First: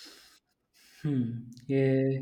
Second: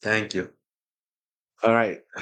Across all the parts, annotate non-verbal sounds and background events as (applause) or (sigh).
Thank you. Hmm. All right. Yeah.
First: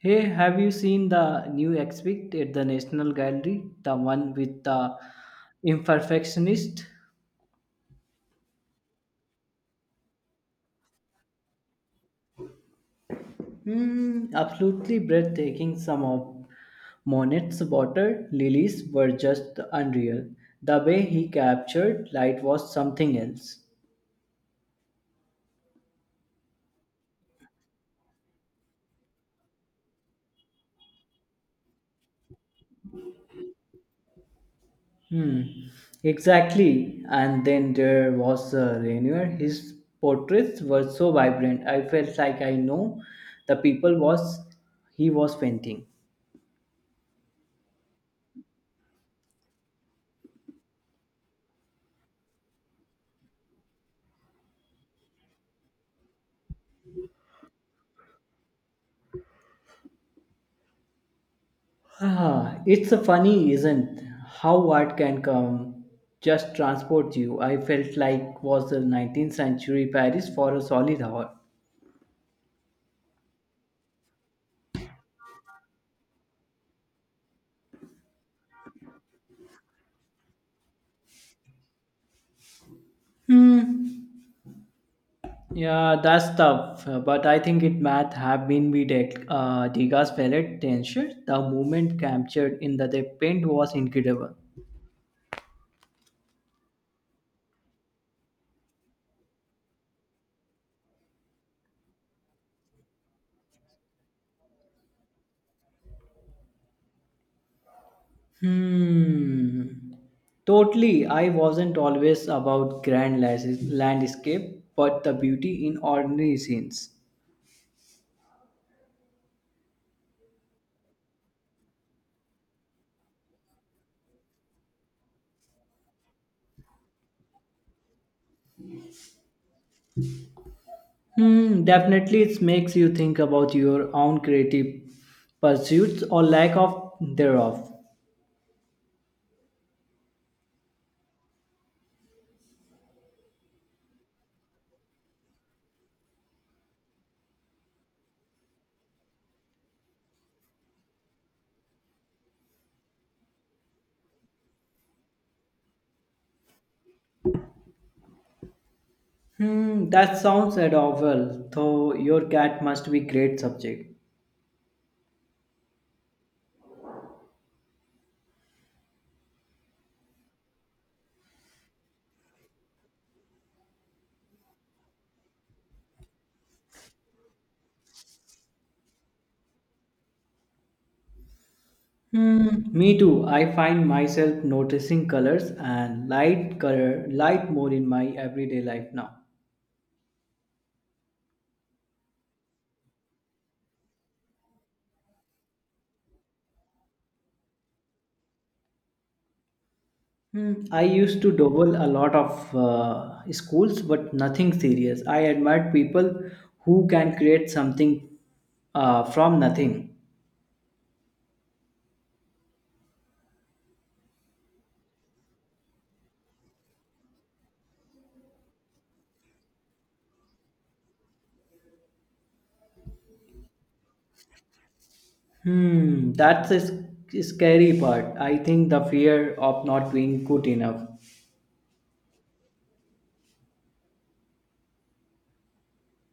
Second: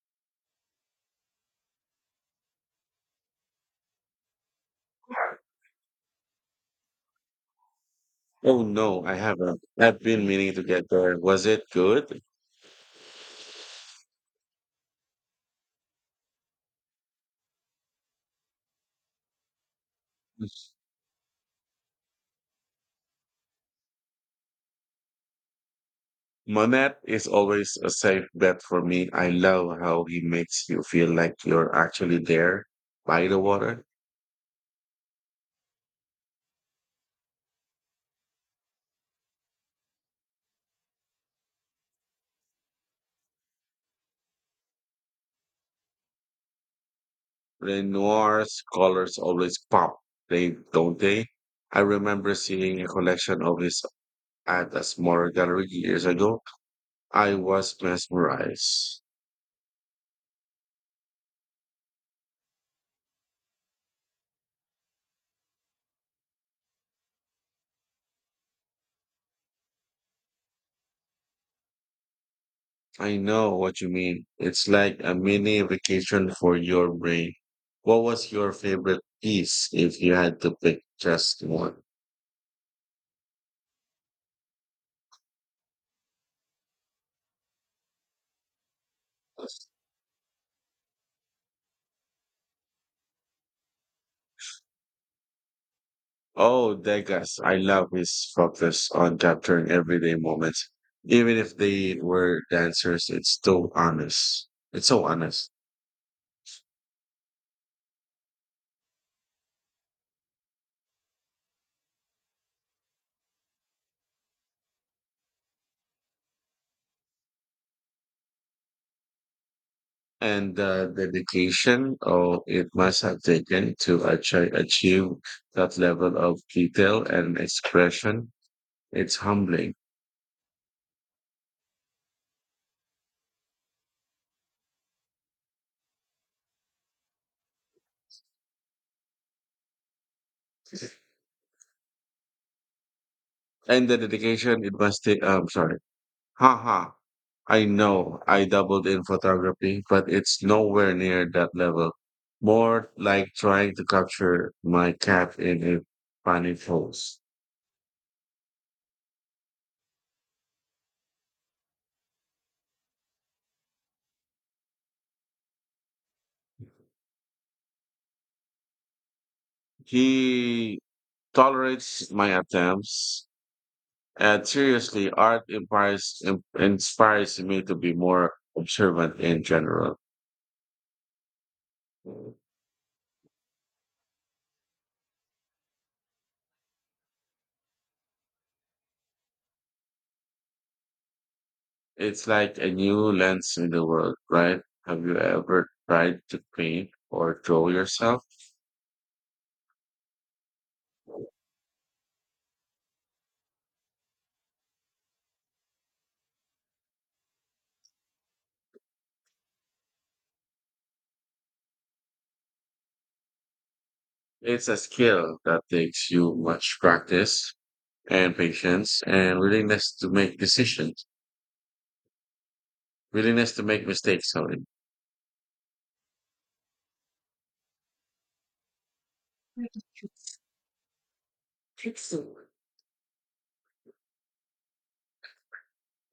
Hey, have you seen the new exhibit at the National Gallery? The one with the imperfectionist? Oh no, I haven't. I've been meaning to get there. Was it good? Hmm, absolutely breathtaking. Some of Monet's water lilies were just unreal. The way he captured light was something else. Monet is always a safe bet for me. I love how he makes you feel like you're actually there by the water. Hmm, exactly. And then there was Renier. His portraits were so vibrant. I felt like I know the people was he was painting. Renoir's colors always pop, they don't they? I remember seeing a collection of his at a smaller gallery years ago. I was mesmerized. Ah, it's a funny, isn't how art can come just transport you. I felt like was the 19th century Paris for a solid hour. I know what you mean. It's like a mini vacation for your brain. What was your favorite piece if you had to pick just one? Hmm. Yeah, that's tough. But I think it might have been with Degas palette tension. The movement captured in the paint was incredible. Oh, Degas. I love his focus on capturing everyday moments. Even if they were dancers, it's still honest. It's so honest. Hmm. Totally. I wasn't always about landscape, but the beauty in ordinary scenes. And the dedication oh, it must have taken to achieve that level of detail and expression, it's humbling. Hmm. Definitely, it makes you think about your own creative pursuits or lack of thereof. And the dedication it must take. I'm sorry. Haha. I know I doubled in photography, but it's nowhere near that level. More like trying to capture my cat in a funny pose. Hmm. That sounds adorable. Though your cat must be great subject. He tolerates my attempts. And seriously, art inspires, inspires me to be more observant in general. Hmm, me too. I find myself noticing colors and light color light more in my everyday life now. It's like a new lens in the world, right? Have you ever tried to paint or draw yourself? Hmm, I used to double a lot of schools, but nothing serious. I admired people who can create something from nothing. It's a skill that takes you much practice and patience and willingness to make decisions, willingness to make mistakes. Sorry. Hmm, that's a scary part. I think the fear of not being good enough.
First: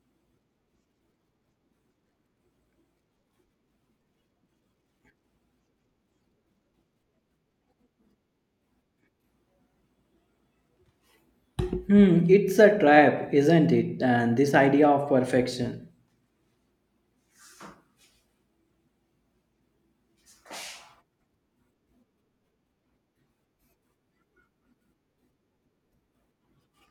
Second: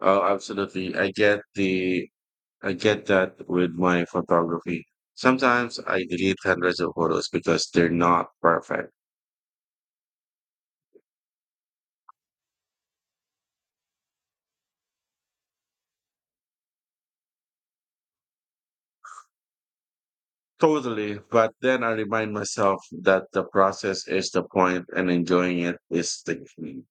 Oh, absolutely. I get that with my photography. Sometimes I delete hundreds of photos because they're not perfect. Hmm, it's a trap, isn't it? And this idea of perfection. Totally. But then I remind myself that the process is the point and enjoying it is the key.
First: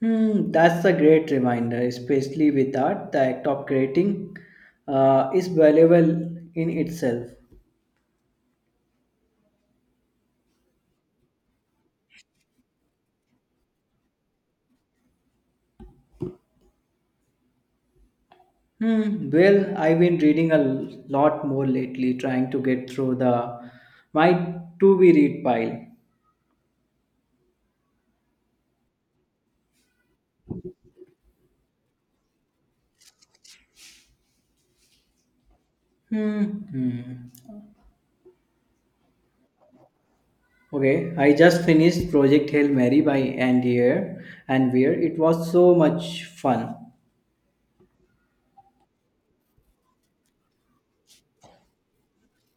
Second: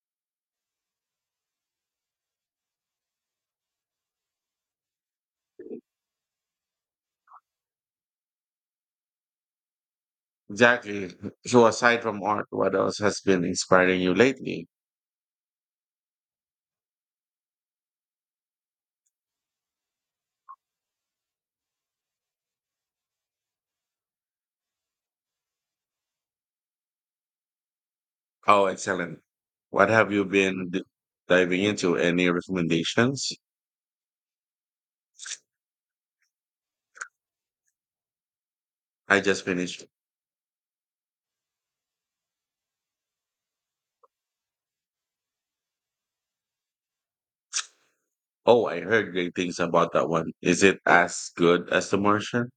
Hmm, that's a great reminder, especially with art. The act of creating is valuable in itself. Exactly. So aside from art, what else has been inspiring you lately? Hmm, well, I've been reading a lot more lately, trying to get through the my to be read pile. Oh, excellent. What have you been diving into? Any recommendations? Hmm. hmm. I just finished. Okay, I just finished Project Hail Mary by Andy Weir. It was so much fun. Oh, I heard great things about that one. Is it as good as The Martian?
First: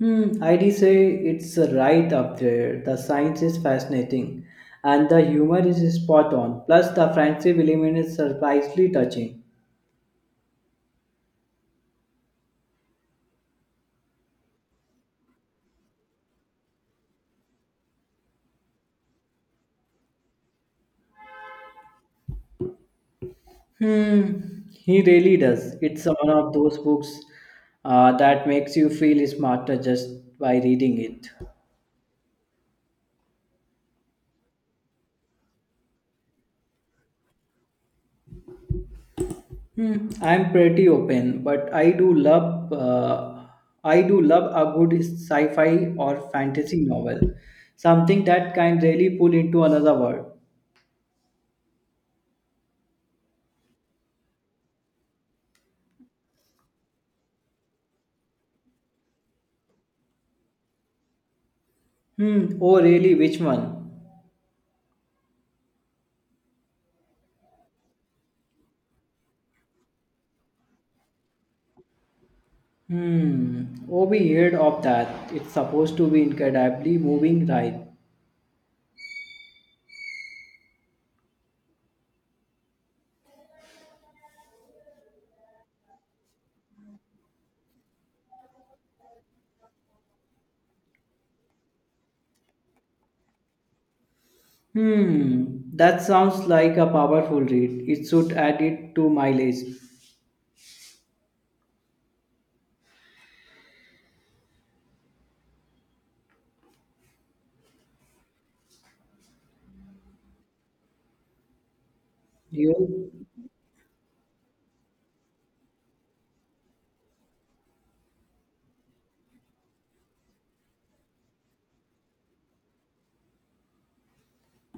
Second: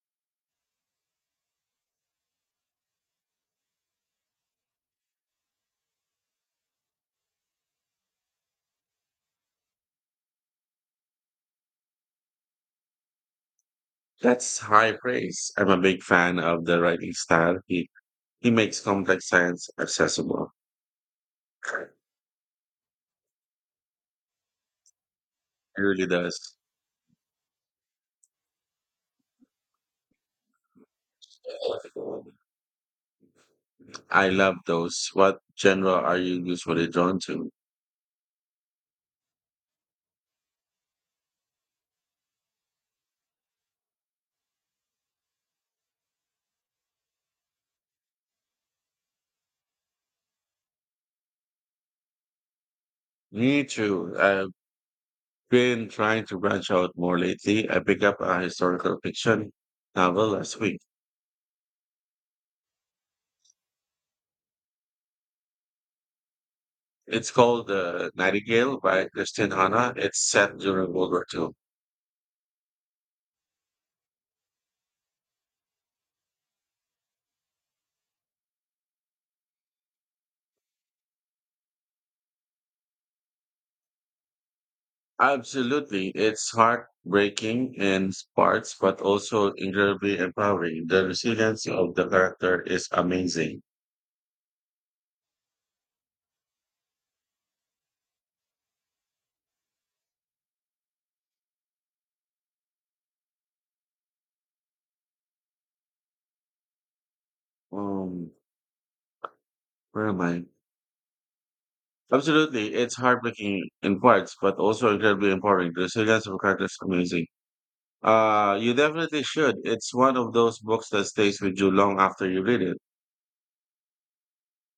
Hmm, I'd say it's right up there. The science is fascinating, and the humor is spot on. Plus, the friendship element is surprisingly touching. That's high praise. I'm a big fan of the writing style. He makes complex science accessible. He Hmm, he really does. It's really one of does. those books that makes you feel smarter just by reading it. I love those. What genre are you usually drawn to? Hmm, I'm pretty open, but I do love a good sci-fi or fantasy novel, something that can really pull into another world. Me too. I've been trying to branch out more lately. I picked up a historical fiction novel last week. Hmm. Oh, really? Which one? It's called Nightingale by Christine Hanna. It's set during World War Two. Hmm. Oh, we heard of that. It's supposed to be incredibly moving, right? Absolutely. It's heartbreaking in parts, but also incredibly empowering. The resilience of the character is amazing. Hmm. That sounds like a powerful read. It should add it to my list. Um, Where am I? Absolutely. It's You? heartbreaking in parts, but also incredibly important. The resilience of a character is amazing. You definitely should. It's one of those books that stays with you long after you read it.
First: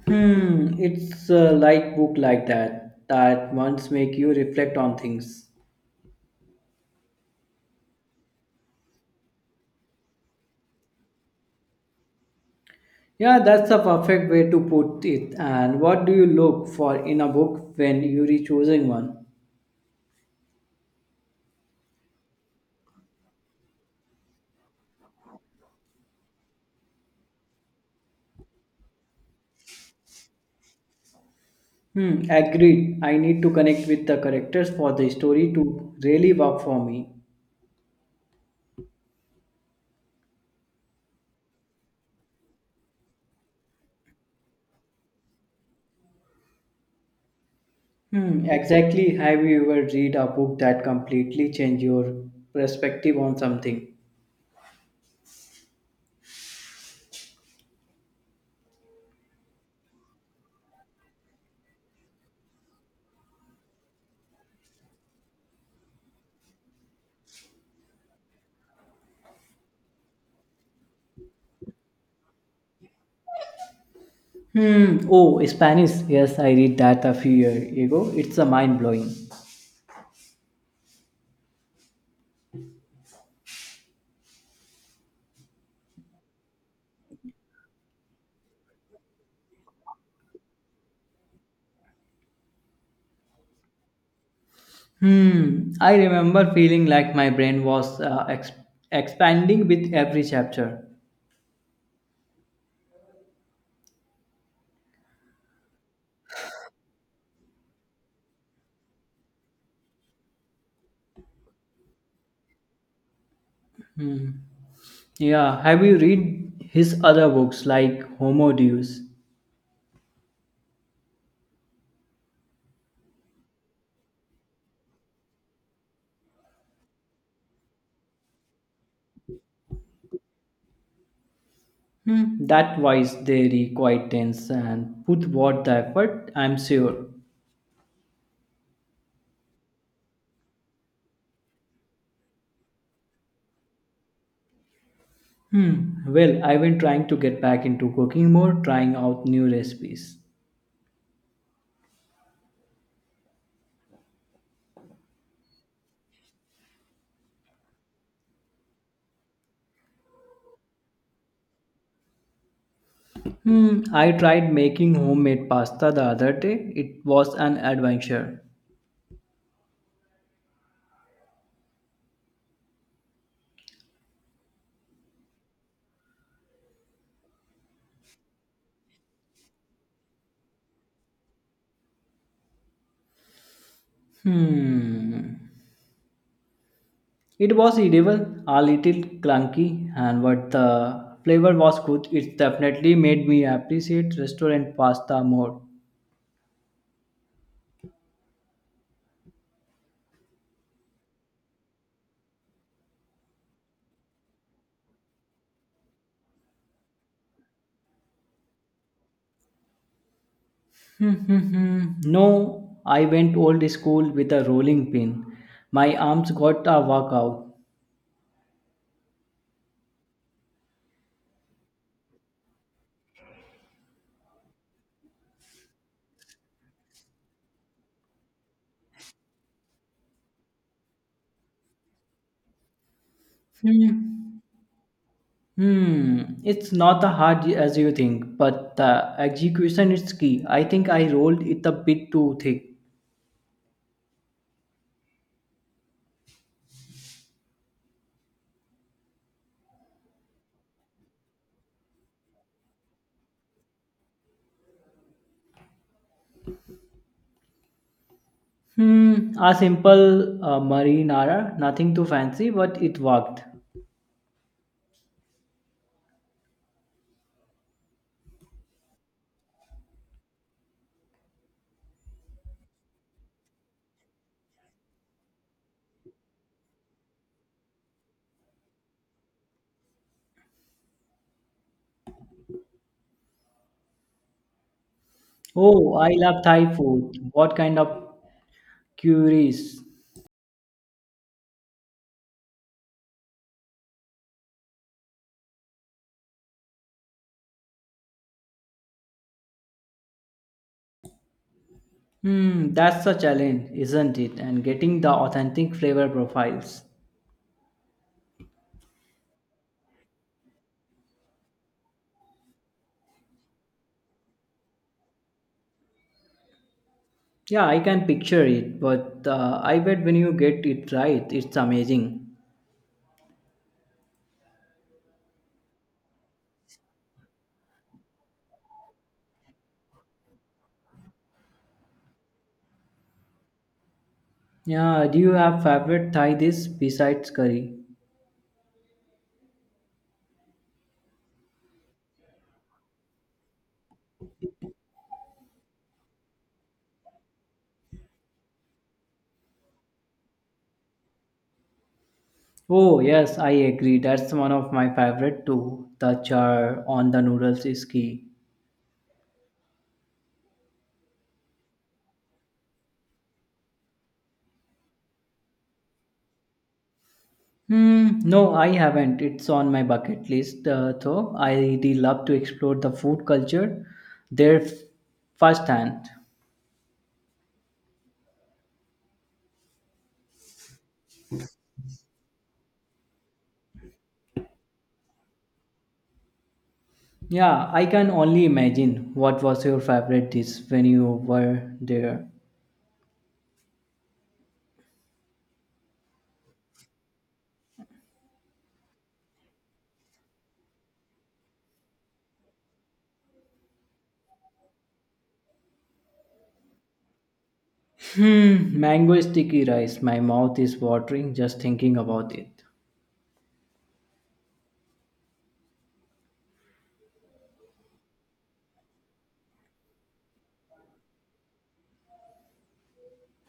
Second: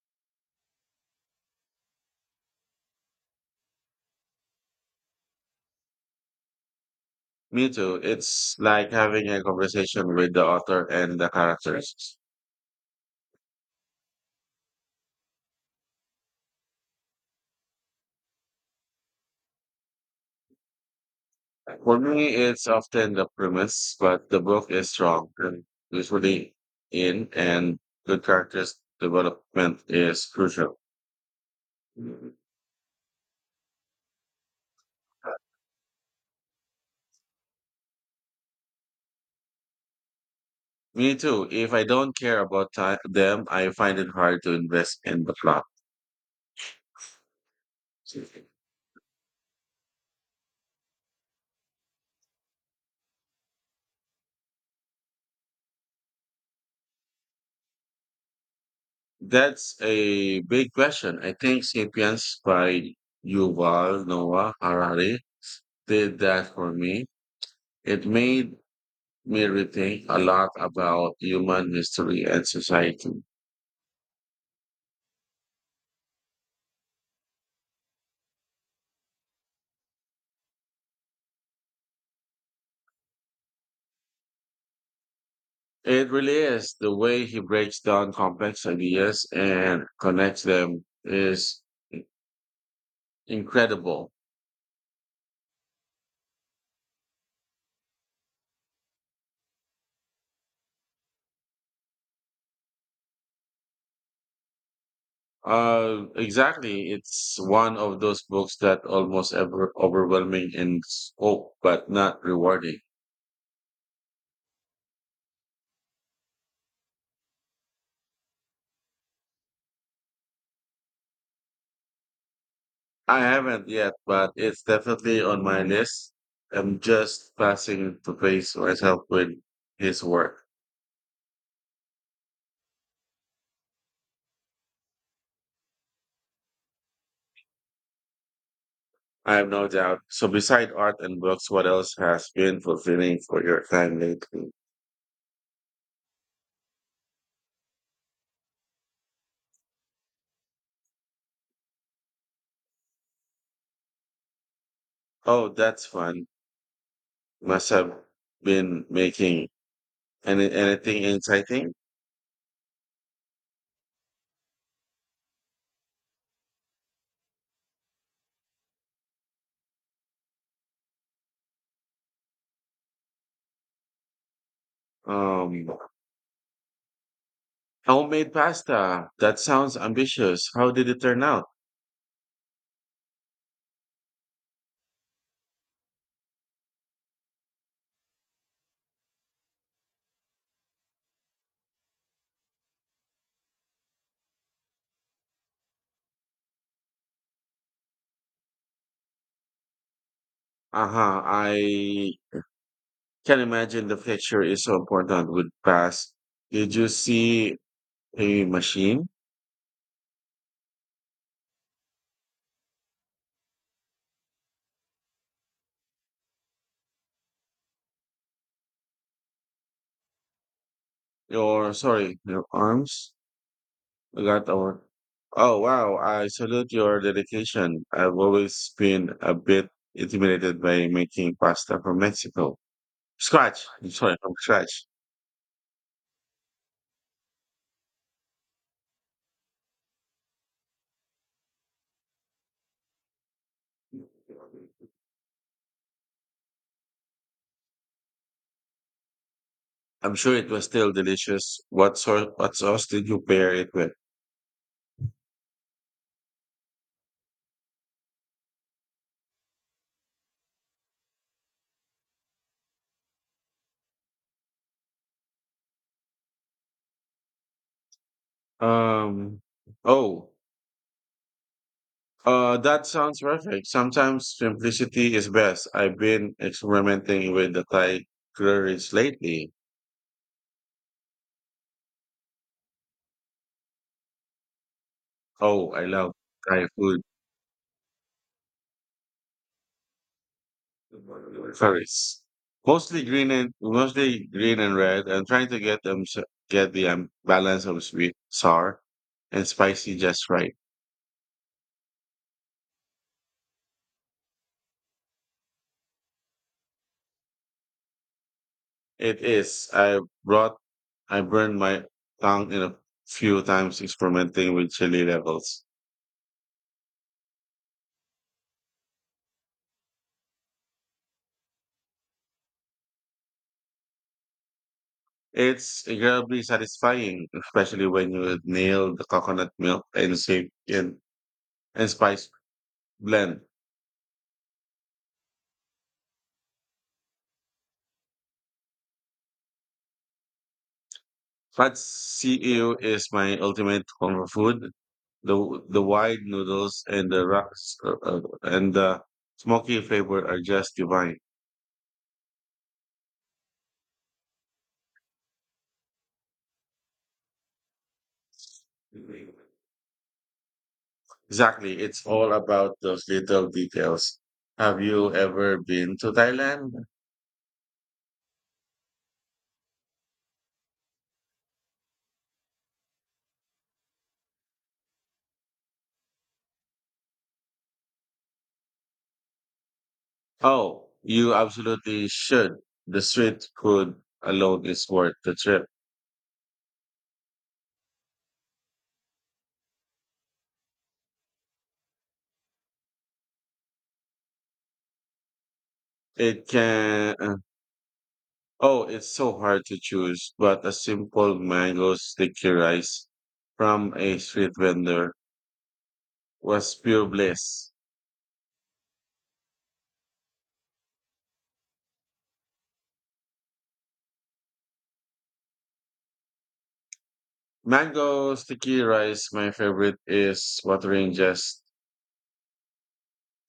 Hmm. It's like book like that that once make you reflect on things. Me too. It's like having a conversation with the author and the characters. Yeah, that's a perfect way to put it. And what do you look for in a book when you're choosing one? For me, it's often the premise, but the book is strong and usually in, and good characters development is crucial. Hmm, agreed. I need to connect with the characters for the story to really work for me. Me too. If I don't care about them, I find it hard to invest in the plot. Hmm, exactly. Have you ever read a book that completely changed your perspective on something? That's a big question. I think Sapiens by Yuval Noah Harari did that for me. It made me rethink a lot about human history and society. Hmm. Oh, Spanish. Yes, I read that a few years ago. It's a mind blowing. It really is. The way he breaks down complex ideas and connects them is incredible. Hmm. I remember feeling like my brain was expanding with every chapter. Exactly. It's one of those books that almost ever overwhelming in scope, but not rewarding. Yeah. Have you read his other books like Homo Deus? I haven't yet, but it's definitely on my list. I'm just passing to face myself with his work. Hmm, that wise they require tense and put what the effort, I'm sure. I have no doubt. So beside art and books, what else has been fulfilling for your time lately? Hmm, well, I've been trying to get back into cooking more, trying out new recipes. Oh, that's fun. Must have been making anything exciting. Hmm, I tried making homemade pasta the other day. It was an adventure. Um, Homemade pasta. That sounds ambitious. How did it turn out? Hmm, it was edible, a little clunky, and but the flavor was good. It definitely made me appreciate restaurant pasta more. Uh-huh. I can imagine the texture is so important with pasta. Did you see a machine? (laughs) No, I went old school with a rolling pin. My arms got a workout. Your, sorry, your arms? I got our. Oh, wow. I salute your dedication. I've always been a bit intimidated by making pasta from Mexico. (laughs) Scratch. I'm sorry, Hmm. from scratch. Hmm. It's not as hard as you think, but the execution is key. I think I rolled it a bit too thick. I'm sure it was still delicious. What sauce did you pair it with? (laughs) Hmm. A simple marinara, nothing too fancy, but it worked. Um, oh, that sounds perfect. Sometimes simplicity is best. I've been experimenting with the Thai curries lately. Oh, I Oh, I love love Thai Thai food. food. What kind of curries? Curries. Mostly green and red. I'm trying to get get the balance of sweet, sour, and spicy just right. Hmm, that's a challenge, isn't it? And getting the authentic flavor profiles. It is. I brought. I burned my tongue in a few times experimenting with chili levels. Yeah, I can picture it, but I bet when you get it right, it's amazing. It's incredibly satisfying, especially when you nail the coconut milk and save and spice blend. Yeah, do you have favorite Thai dish besides curry? But CEU is my ultimate comfort food. The wide noodles and the rocks and the smoky flavor are just divine. Oh, yes, I agree. That's one of my favorite too. The char on the noodles is key. Exactly, it's all about those little details. Have you ever been to Thailand? Hmm, no, I haven't. It's on my bucket list, though. I really love to explore the food culture there f- firsthand. Oh, you absolutely should. The street food alone is worth the trip. Yeah, I can only imagine what was your favorite dish when you were there. It can, oh, it's so hard to choose, but a simple mango sticky rice from a street vendor was pure bliss. Hmm, mango sticky rice. My mouth is watering just thinking about it. Mango sticky rice, my favorite is watering just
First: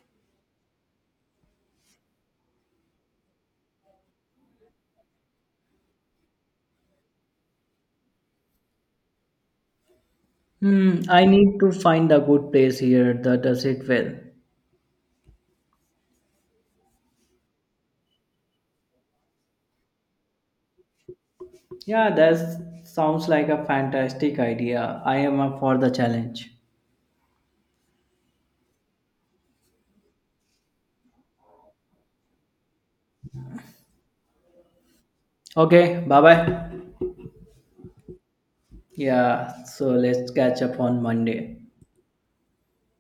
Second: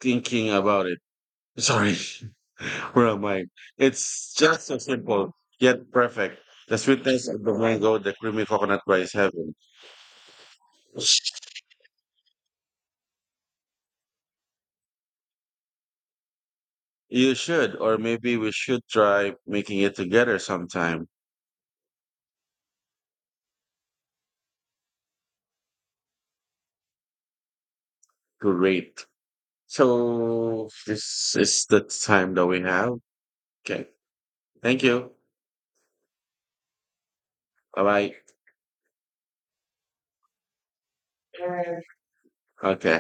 thinking about it. Sorry, (laughs) where am I? It's just so simple, yet perfect. The sweetness of the mango, the creamy coconut rice heaven. Hmm, I need to find a good place here that does it well. You should, or maybe we should try making it together sometime. Yeah, that sounds like a fantastic idea. I am up for the challenge. Great. So this is the time that we have. Okay. Thank you. Okay, bye bye. Bye Yeah, so let's catch up on Monday. bye. Okay.